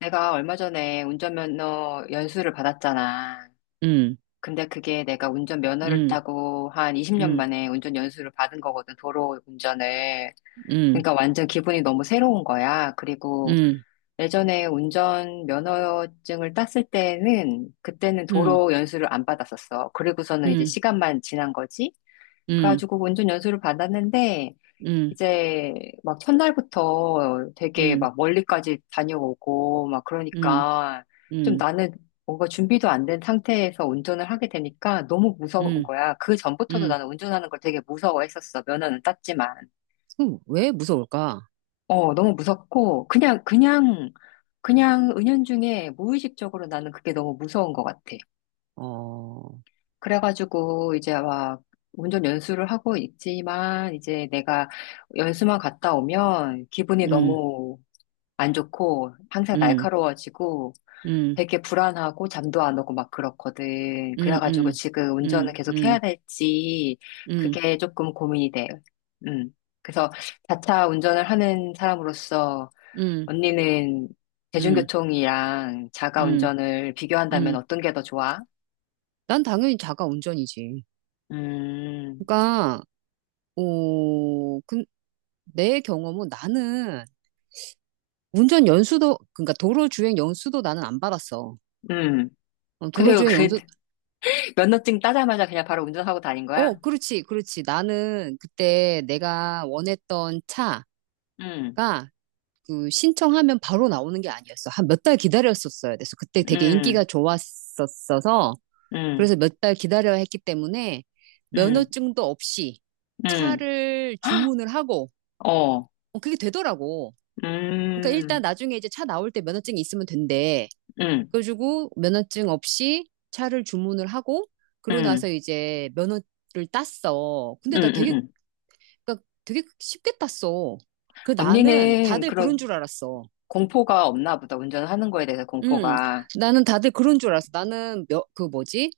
내가 얼마 전에 운전면허 연수를 받았잖아. 음, 근데 그게 내가 운전면허를 음, 따고 한 20년 음, 만에 운전 연수를 받은 거거든, 도로 운전을. 음, 그러니까 완전 기분이 너무 새로운 거야. 그리고 음, 예전에 운전면허증을 땄을 때는, 그때는 음, 도로 연수를 안 받았었어. 그리고서는 이제 음, 시간만 지난 거지? 음, 그래가지고 운전 연수를 받았는데, 음, 이제 막 첫날부터 되게 음, 막 멀리까지 다녀오고 막 음, 그러니까 좀 음, 나는 뭔가 준비도 안 된 상태에서 운전을 하게 되니까 너무 무서운 음, 거야. 그 전부터도 음. 나는 운전하는 걸 되게 무서워했었어. 면허는 땄지만. 그럼 왜 무서울까? 어, 너무 무섭고 그냥 은연중에 무의식적으로 나는 그게 너무 무서운 것 같아. 어, 그래가지고 이제 막 운전 연수를 하고 있지만 이제 내가 연수만 갔다 오면 기분이 음, 너무 안 좋고 항상 음, 날카로워지고 음, 되게 불안하고 잠도 안 오고 막 그렇거든. 음, 그래가지고 음, 지금 운전을 음, 계속 해야 음, 될지 음, 그게 조금 고민이 돼. 음. 그래서 자차 운전을 하는 사람으로서 음, 언니는 음, 대중교통이랑 자가 음, 운전을 비교한다면 음. 어떤 게 더 좋아? 난 당연히 자가 운전이지. 음, 그러니까, 오, 그, 내 경험은 나는 운전 연수도, 그러니까 도로주행 연수도 나는 안 받았어. 음. 어, 근데 도로주행 그 연수도. 면허증 따자마자 그냥 바로 운전하고 다닌 어, 거야? 그렇지, 그렇지. 나는 그때 내가 원했던 차가 음, 그 신청하면 바로 나오는 게 아니었어. 한 몇 달 기다렸었어야 돼서 그때 되게 인기가 음, 좋았었어서 음, 그래서 몇 달 기다려야 했기 때문에 음, 면허증도 없이 음. 차를 주문을 하고, 어. 어, 그게 되더라고. 그러니까 일단 음, 나중에 이제 차 나올 때 면허증이 있으면 된대. 음, 그래가지고 면허증 없이 차를 주문을 하고 그러고 나서 음, 이제 면허 를 땄어. 음, 근데 나 음, 되게, 음. 그러니까 되게 쉽게 땄어. 그 나는 언니는 다들 그런 그런 줄 알았어. 공포가 없나 보다. 운전하는 거에 대해서 음, 공포가. 나는 다들 그런 줄 알았어. 나는 몇, 그 뭐지?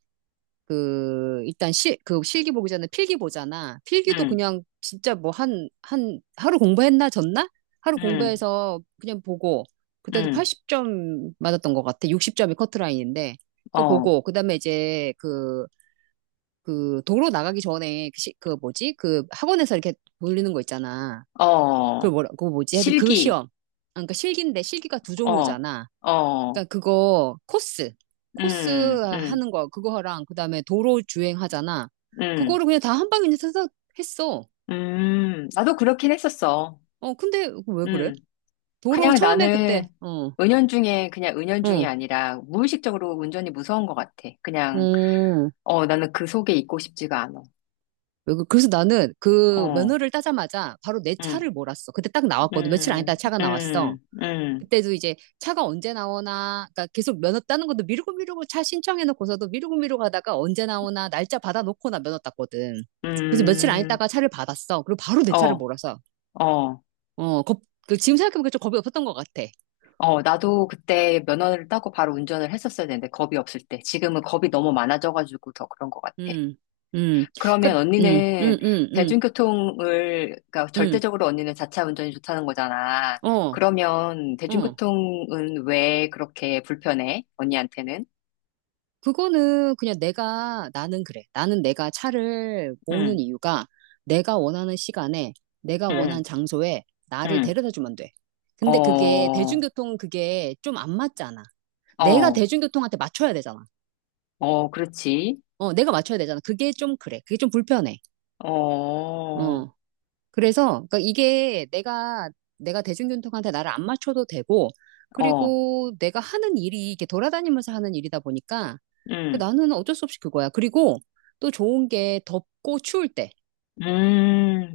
그, 일단 그 실기 보기 전에 필기 보잖아. 필기도 음, 그냥 진짜 뭐 하루 공부했나, 졌나? 하루 음, 공부해서 그냥 보고, 그때도 음, 80점 맞았던 것 같아. 60점이 커트라인인데. 그거 어, 보고, 그 다음에 이제 그, 그 도로 나가기 전에 그, 그 뭐지? 그 학원에서 이렇게 돌리는 거 있잖아. 그 어, 뭐라 그거 뭐지? 하여튼 그 실기, 시험. 아, 그러니까 실기인데 실기가 두 어, 종류잖아. 어, 그러니까 그거 코스 음, 음, 하는 거 그거랑 그다음에 도로 주행하잖아. 음, 그거를 그냥 다 한 방에 그냥 서서 했어. 나도 그렇긴 했었어. 어, 근데 왜 그래? 음. 도로 그냥 처음에 그때 나는 어, 은연중에, 그냥 은연중이 어. 아니라 무의식적으로 운전이 무서운 것 같아. 그냥, 음. 어, 나는 그 속에 있고 싶지가 않아. 왜 그래서 나는 그 어, 면허를 따자마자 바로 내 음. 차를 몰았어. 그때 딱 나왔거든. 며칠 안 있다 음, 차가 나왔어. 음, 음, 그때도 이제 차가 언제 나오나, 그러니까 계속 면허 따는 것도 미루고 미루고 차 신청해놓고서도 미루고 미루고 하다가 언제 나오나 날짜 받아놓고 나 면허 땄거든. 음, 그래서 며칠 안 있다가 음. 차를 받았어. 그리고 바로 내 차를 어, 몰아서. 어, 어, 겁, 그 지금 생각해보니까 좀 겁이 없었던 것 같아. 어, 나도 그때 면허를 따고 바로 운전을 했었어야 되는데, 겁이 없을 때. 지금은 겁이 너무 많아져가지고 더 그런 것 같아. 음, 음, 그, 그러면 언니는 대중교통을, 그러니까 음, 절대적으로 언니는 자차 운전이 좋다는 거잖아. 어, 그러면 어. 대중교통은 왜 그렇게 불편해? 언니한테는? 그거는 그냥 나는 그래. 나는 내가 차를 모으는 응, 이유가 내가 원하는 시간에, 내가 원하는 응, 장소에 나를 응. 데려다 주면 돼. 어, 근데 그게, 어, 대중교통은 그게 좀 안 맞잖아. 내가 대중교통한테 맞춰야 되잖아. 어, 그렇지. 어, 내가 맞춰야 되잖아. 그게 좀 그래. 그게 좀 불편해. 어, 어. 그래서, 그러니까 이게 내가 대중교통한테 나를 안 맞춰도 되고, 어. 그리고 내가 하는 일이 이렇게 돌아다니면서 하는 일이다 보니까 그 음, 나는 어쩔 수 없이 그거야. 그리고 또 좋은 게 덥고 추울 때,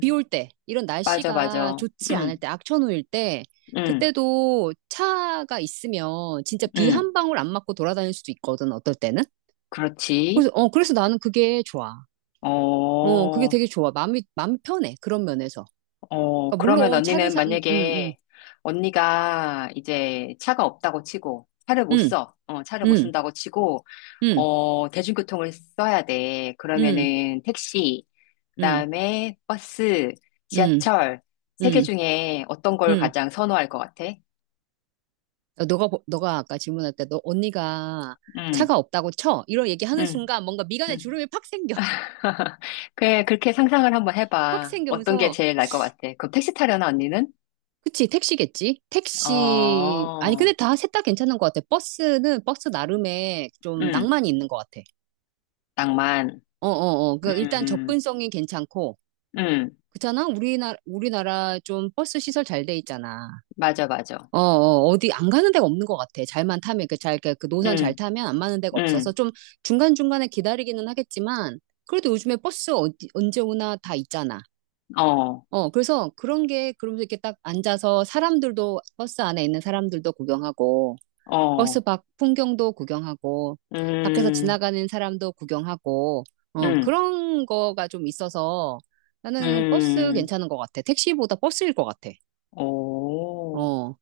비 올 때, 이런 맞아, 날씨가 맞아. 좋지 않을 때, 음, 악천후일 때, 음, 그때도 차가 있으면 진짜 비 음, 한 방울 안 맞고 돌아다닐 수도 있거든, 어떨 때는. 그렇지. 그래서, 그래서 나는 그게 좋아. 어, 어, 그게 되게 좋아. 마음이 편해. 그런 면에서. 어, 그러니까 그러면 물론 차를 언니는 산, 음, 음, 만약에 언니가 이제 차가 없다고 치고, 차를 못 써. 어, 차를 못 음, 쓴다고 치고, 음, 어, 대중교통을 써야 돼. 음, 음, 그러면은 택시, 음, 그다음에 버스, 음, 지하철, 세 개 음, 중에 어떤 음, 걸 음. 가장 선호할 것 같아? 어, 너가 아까 질문할 때 너 언니가 음, 차가 없다고 쳐. 이런 얘기하는 음, 순간 뭔가 미간에 음. 주름이 팍 생겨. 그래, 그렇게 상상을 한번 팍 해봐. 어떤 게 생기면서. 제일 나을 것 같아? 그럼 택시 타려나, 언니는? 그치, 택시겠지? 택시. 아니, 근데 어, 셋 다 괜찮은 것 같아. 버스는 버스 나름의 좀 음, 낭만이 있는 것 같아. 낭만. 어, 어, 어. 그, 일단 음, 접근성이 괜찮고. 음, 그렇잖아? 우리나라 좀 버스 시설 잘 돼 있잖아. 맞아, 맞아. 어, 어, 어디 안 가는 데가 없는 것 같아. 잘만 타면, 그 노선 잘 음, 타면 안 가는 데가 없어서 음, 좀 중간중간에 기다리기는 하겠지만, 그래도 요즘에 버스 어디, 언제 오나 다 있잖아. 어, 어, 그래서 그런 게, 그러면서 이렇게 딱 앉아서 사람들도, 버스 안에 있는 사람들도 구경하고, 버스 어, 밖 풍경도 구경하고, 밖에서 음, 지나가는 사람도 구경하고, 어, 음, 그런 거가 좀 있어서 나는 버스 음, 괜찮은 것 같아. 택시보다 버스일 것 같아. 오. 어,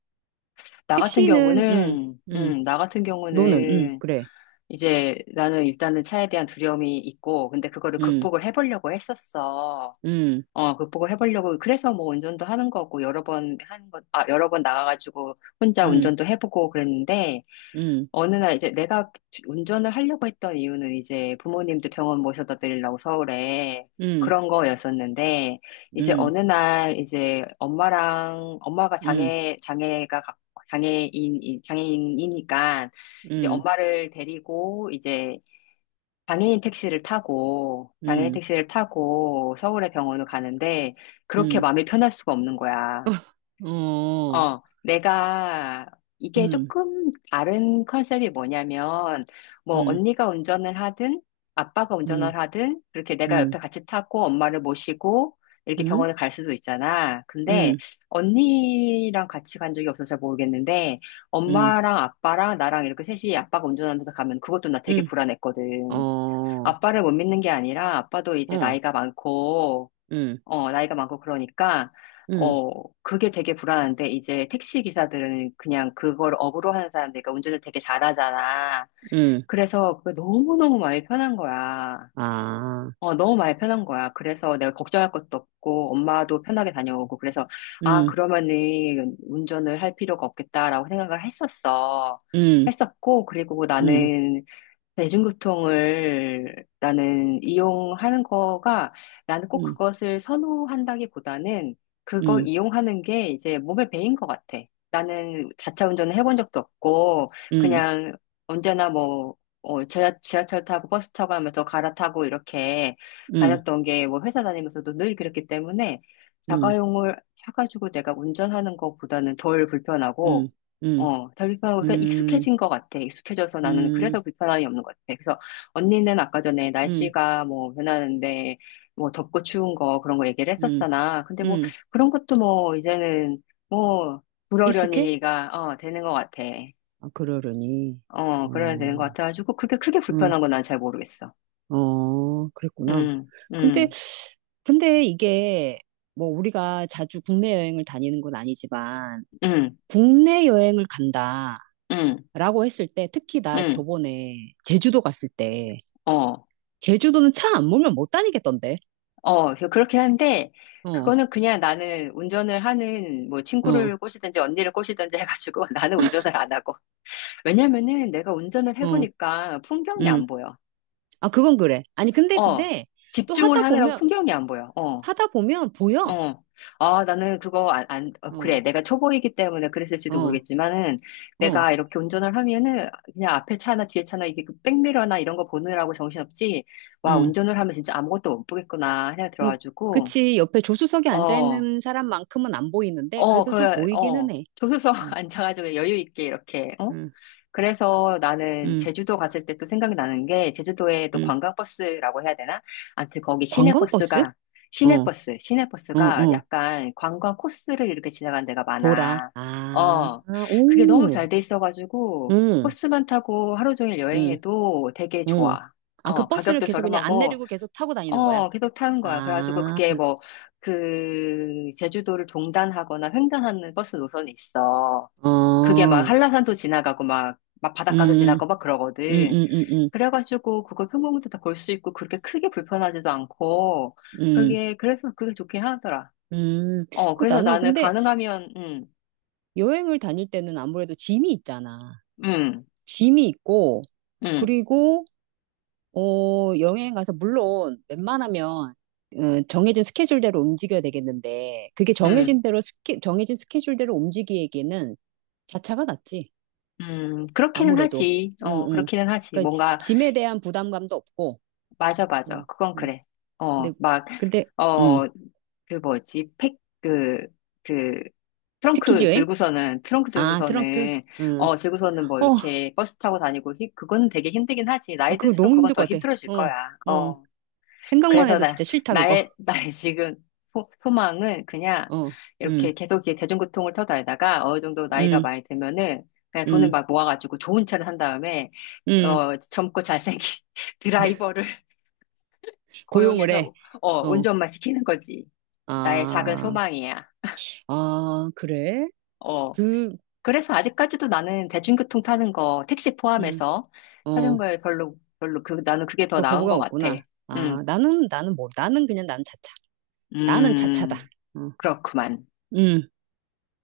택시는, 음. 나 같은 너는, 응, 경우는, 그래. 이제 나는 일단은 차에 대한 두려움이 있고, 근데 그거를 응, 극복을 해보려고 했었어. 응, 어, 극복을 해보려고, 그래서 뭐 운전도 하는 거고, 여러 번 하는 것, 아, 여러 번 나가가지고 혼자 응, 운전도 해보고 그랬는데, 응, 어느 날 이제 내가 운전을 하려고 했던 이유는 이제 부모님도 병원 모셔다 드리려고 서울에 응, 그런 거였었는데, 이제 응, 어느 날 이제 엄마랑, 엄마가 응, 장애인, 장애인이니까, 이제 응, 엄마를 데리고 이제 장애인 택시를 타고, 장애인 응, 택시를 타고 서울의 병원을 가는데, 그렇게 응, 마음이 편할 수가 없는 거야. 어, 어, 내가, 이게 응, 조금 다른 컨셉이 뭐냐면, 뭐, 응, 언니가 운전을 하든, 아빠가 응, 운전을 하든, 그렇게 내가 응, 옆에 같이 타고 엄마를 모시고, 이렇게 응, 병원을 갈 수도 있잖아. 근데, 응, 언니랑 같이 간 적이 없어서 잘 모르겠는데, 응, 엄마랑 아빠랑 나랑 이렇게 셋이 아빠가 운전하면서 가면 그것도 나 되게 응, 불안했거든. 어, 아빠를 못 믿는 게 아니라 아빠도 이제 어, 나이가 많고, 응, 어, 나이가 많고 그러니까, 응, 어, 그게 되게 불안한데 이제 택시 기사들은 그냥 그걸 업으로 하는 사람들, 그러니까 운전을 되게 잘하잖아. 응, 그래서 그게 너무너무 마음이 편한 거야. 아, 어, 너무 마음이 편한 거야. 그래서 내가 걱정할 것도 없고, 엄마도 편하게 다녀오고, 그래서, 아, 응, 그러면은 운전을 할 필요가 없겠다라고 생각을 했었어. 응, 했었고, 그리고 응, 나는 대중교통을 나는 이용하는 거가 나는 꼭 응, 그것을 선호한다기보다는 그걸 응, 이용하는 게 이제 몸에 배인 것 같아. 나는 자차 운전을 해본 적도 없고 응, 그냥 언제나 뭐 어, 지하철 타고 버스 타고 하면서 갈아타고 이렇게 응, 다녔던 게 뭐 회사 다니면서도 늘 그랬기 때문에 응, 자가용을 사가지고 내가 운전하는 것보다는 덜 응, 불편하고 응, 어, 다 불편하고, 그냥 응, 익숙해진 것 같아. 익숙해져서 나는 응, 그래서 불편함이 없는 것 같아. 그래서 언니는 아까 전에 응, 날씨가 뭐 변하는데, 뭐 덥고 추운 거 그런 거 얘기를 응, 했었잖아. 근데 뭐 응. 그런 것도 뭐 이제는 뭐 익숙해? 그러려니가, 어, 되는 것 같아. 아, 그러려니. 어, 그러면 어, 되는 것 같아가지고, 그렇게 크게 응. 불편한 건 난 잘 모르겠어. 어, 그랬구나. 음, 근데, 음, 근데 이게 뭐 우리가 자주 국내 여행을 다니는 건 아니지만 음, 국내 여행을 간다라고 음, 했을 때 특히 나 음, 저번에 제주도 갔을 때 어. 제주도는 차 안 몰면 못 다니겠던데. 어, 그래서 그렇게 하는데, 어, 그거는 그냥 나는 운전을 하는, 뭐, 어, 친구를 꼬시든지 언니를 꼬시든지 해가지고 나는 운전을 안 하고. 왜냐면은 내가 운전을 어, 해보니까 풍경이 음. 안 보여. 아, 그건 그래. 아니, 어, 근데 또 집중을 하느라고 풍경이 안 보여. 어, 하다 보면 보여. 어. 아, 나는 그거 안, 어, 어, 그래. 내가 초보이기 때문에 그랬을지도 어, 모르겠지만은 어, 내가 이렇게 운전을 하면은 그냥 앞에 차나 뒤에 차나 이게 그 백미러나 이런 거 보느라고 정신없지. 와, 음. 운전을 하면 진짜 아무것도 못 보겠구나 생각 음, 들어가지고. 그치. 옆에 조수석에 어. 앉아있는 사람만큼은 안 보이는데 어, 그래도 그, 좀 보이기는 어, 해. 조수석 음, 앉아가지고 여유 있게 이렇게, 어? 음, 그래서 나는 음, 제주도 갔을 때 또 생각이 나는 게, 제주도에 또 음. 관광버스라고 해야 되나? 아무튼 거기 관광버스? 시내버스가, 어, 어, 시내버스가 어. 약간 관광 코스를 이렇게 지나가는 데가 돌아. 많아. 아, 어, 그게 너무 오, 잘 돼 있어가지고, 응, 버스만 타고 하루 종일 응, 여행해도 되게 응. 좋아. 아, 그 어, 버스를 가격도 계속 그냥 안 저렴하고, 내리고 계속 타고 다니는 거야? 어, 계속 타는 거야. 그래가지고 아, 그게 뭐, 그, 제주도를 종단하거나 횡단하는 버스 노선이 있어. 어, 그게 막 한라산도 지나가고 막, 막 바닷가도 음, 지나고 막 음, 그러거든. 음, 음, 그래가지고 그거 평범도 다 볼 수 있고 그렇게 크게 불편하지도 않고, 음, 그게, 그래서 그게 좋긴 하더라. 음. 어, 그 그래서 나는 나는 근데 가능하면, 여행을 다닐 때는 아무래도 짐이 있잖아. 음, 짐이 있고, 음, 그리고 어, 여행 가서, 물론, 웬만하면, 어, 정해진 스케줄대로 움직여야 되겠는데, 그게 음, 정해진 스케줄대로 움직이기에는 자차가 낫지. 그렇기는 아무래도. 하지. 응, 어, 응. 그렇기는 하지. 그러니까, 뭔가 짐에 대한 부담감도 없고, 맞아, 맞아. 응, 그건 응. 그래. 어, 근데, 막, 근데, 응. 어, 그 뭐지, 팩, 그, 그, 패키지 여행? 트렁크 아, 트렁크? 들고서는, 응. 어, 들고서는 뭐 어, 이렇게 버스 타고 다니고, 그건 되게 힘들긴 하지. 나이 그거 들수록 너무 그건 힘들 더 것 같아. 힘들어질 어, 거야. 어. 어, 생각만 그래서 해도 진짜 싫다, 그거. 나의, 나의 지금 소망은 그냥 어, 응, 이렇게 계속 이렇게 대중교통을 타고 다니다가 어느 정도 나이가 응, 많이 들면은 그냥 돈을 응, 막 모아가지고 좋은 차를 산 다음에, 응. 어, 젊고 잘생긴 드라이버를 고용을 해. 고용해서 어, 어, 운전만 시키는 거지. 나의 작은 아. 소망이야. 아, 그래? 어. 그, 그래서 아직까지도 나는 대중교통 타는 거, 택시 음, 포함해서 어, 타는 거에 별로, 그, 나는 그게 더 그 나은 것 거부감 같아. 없구나. 음, 아, 나는 뭐, 나는 그냥 나는 자차. 나는 자차다. 음, 어, 그렇구만. 음.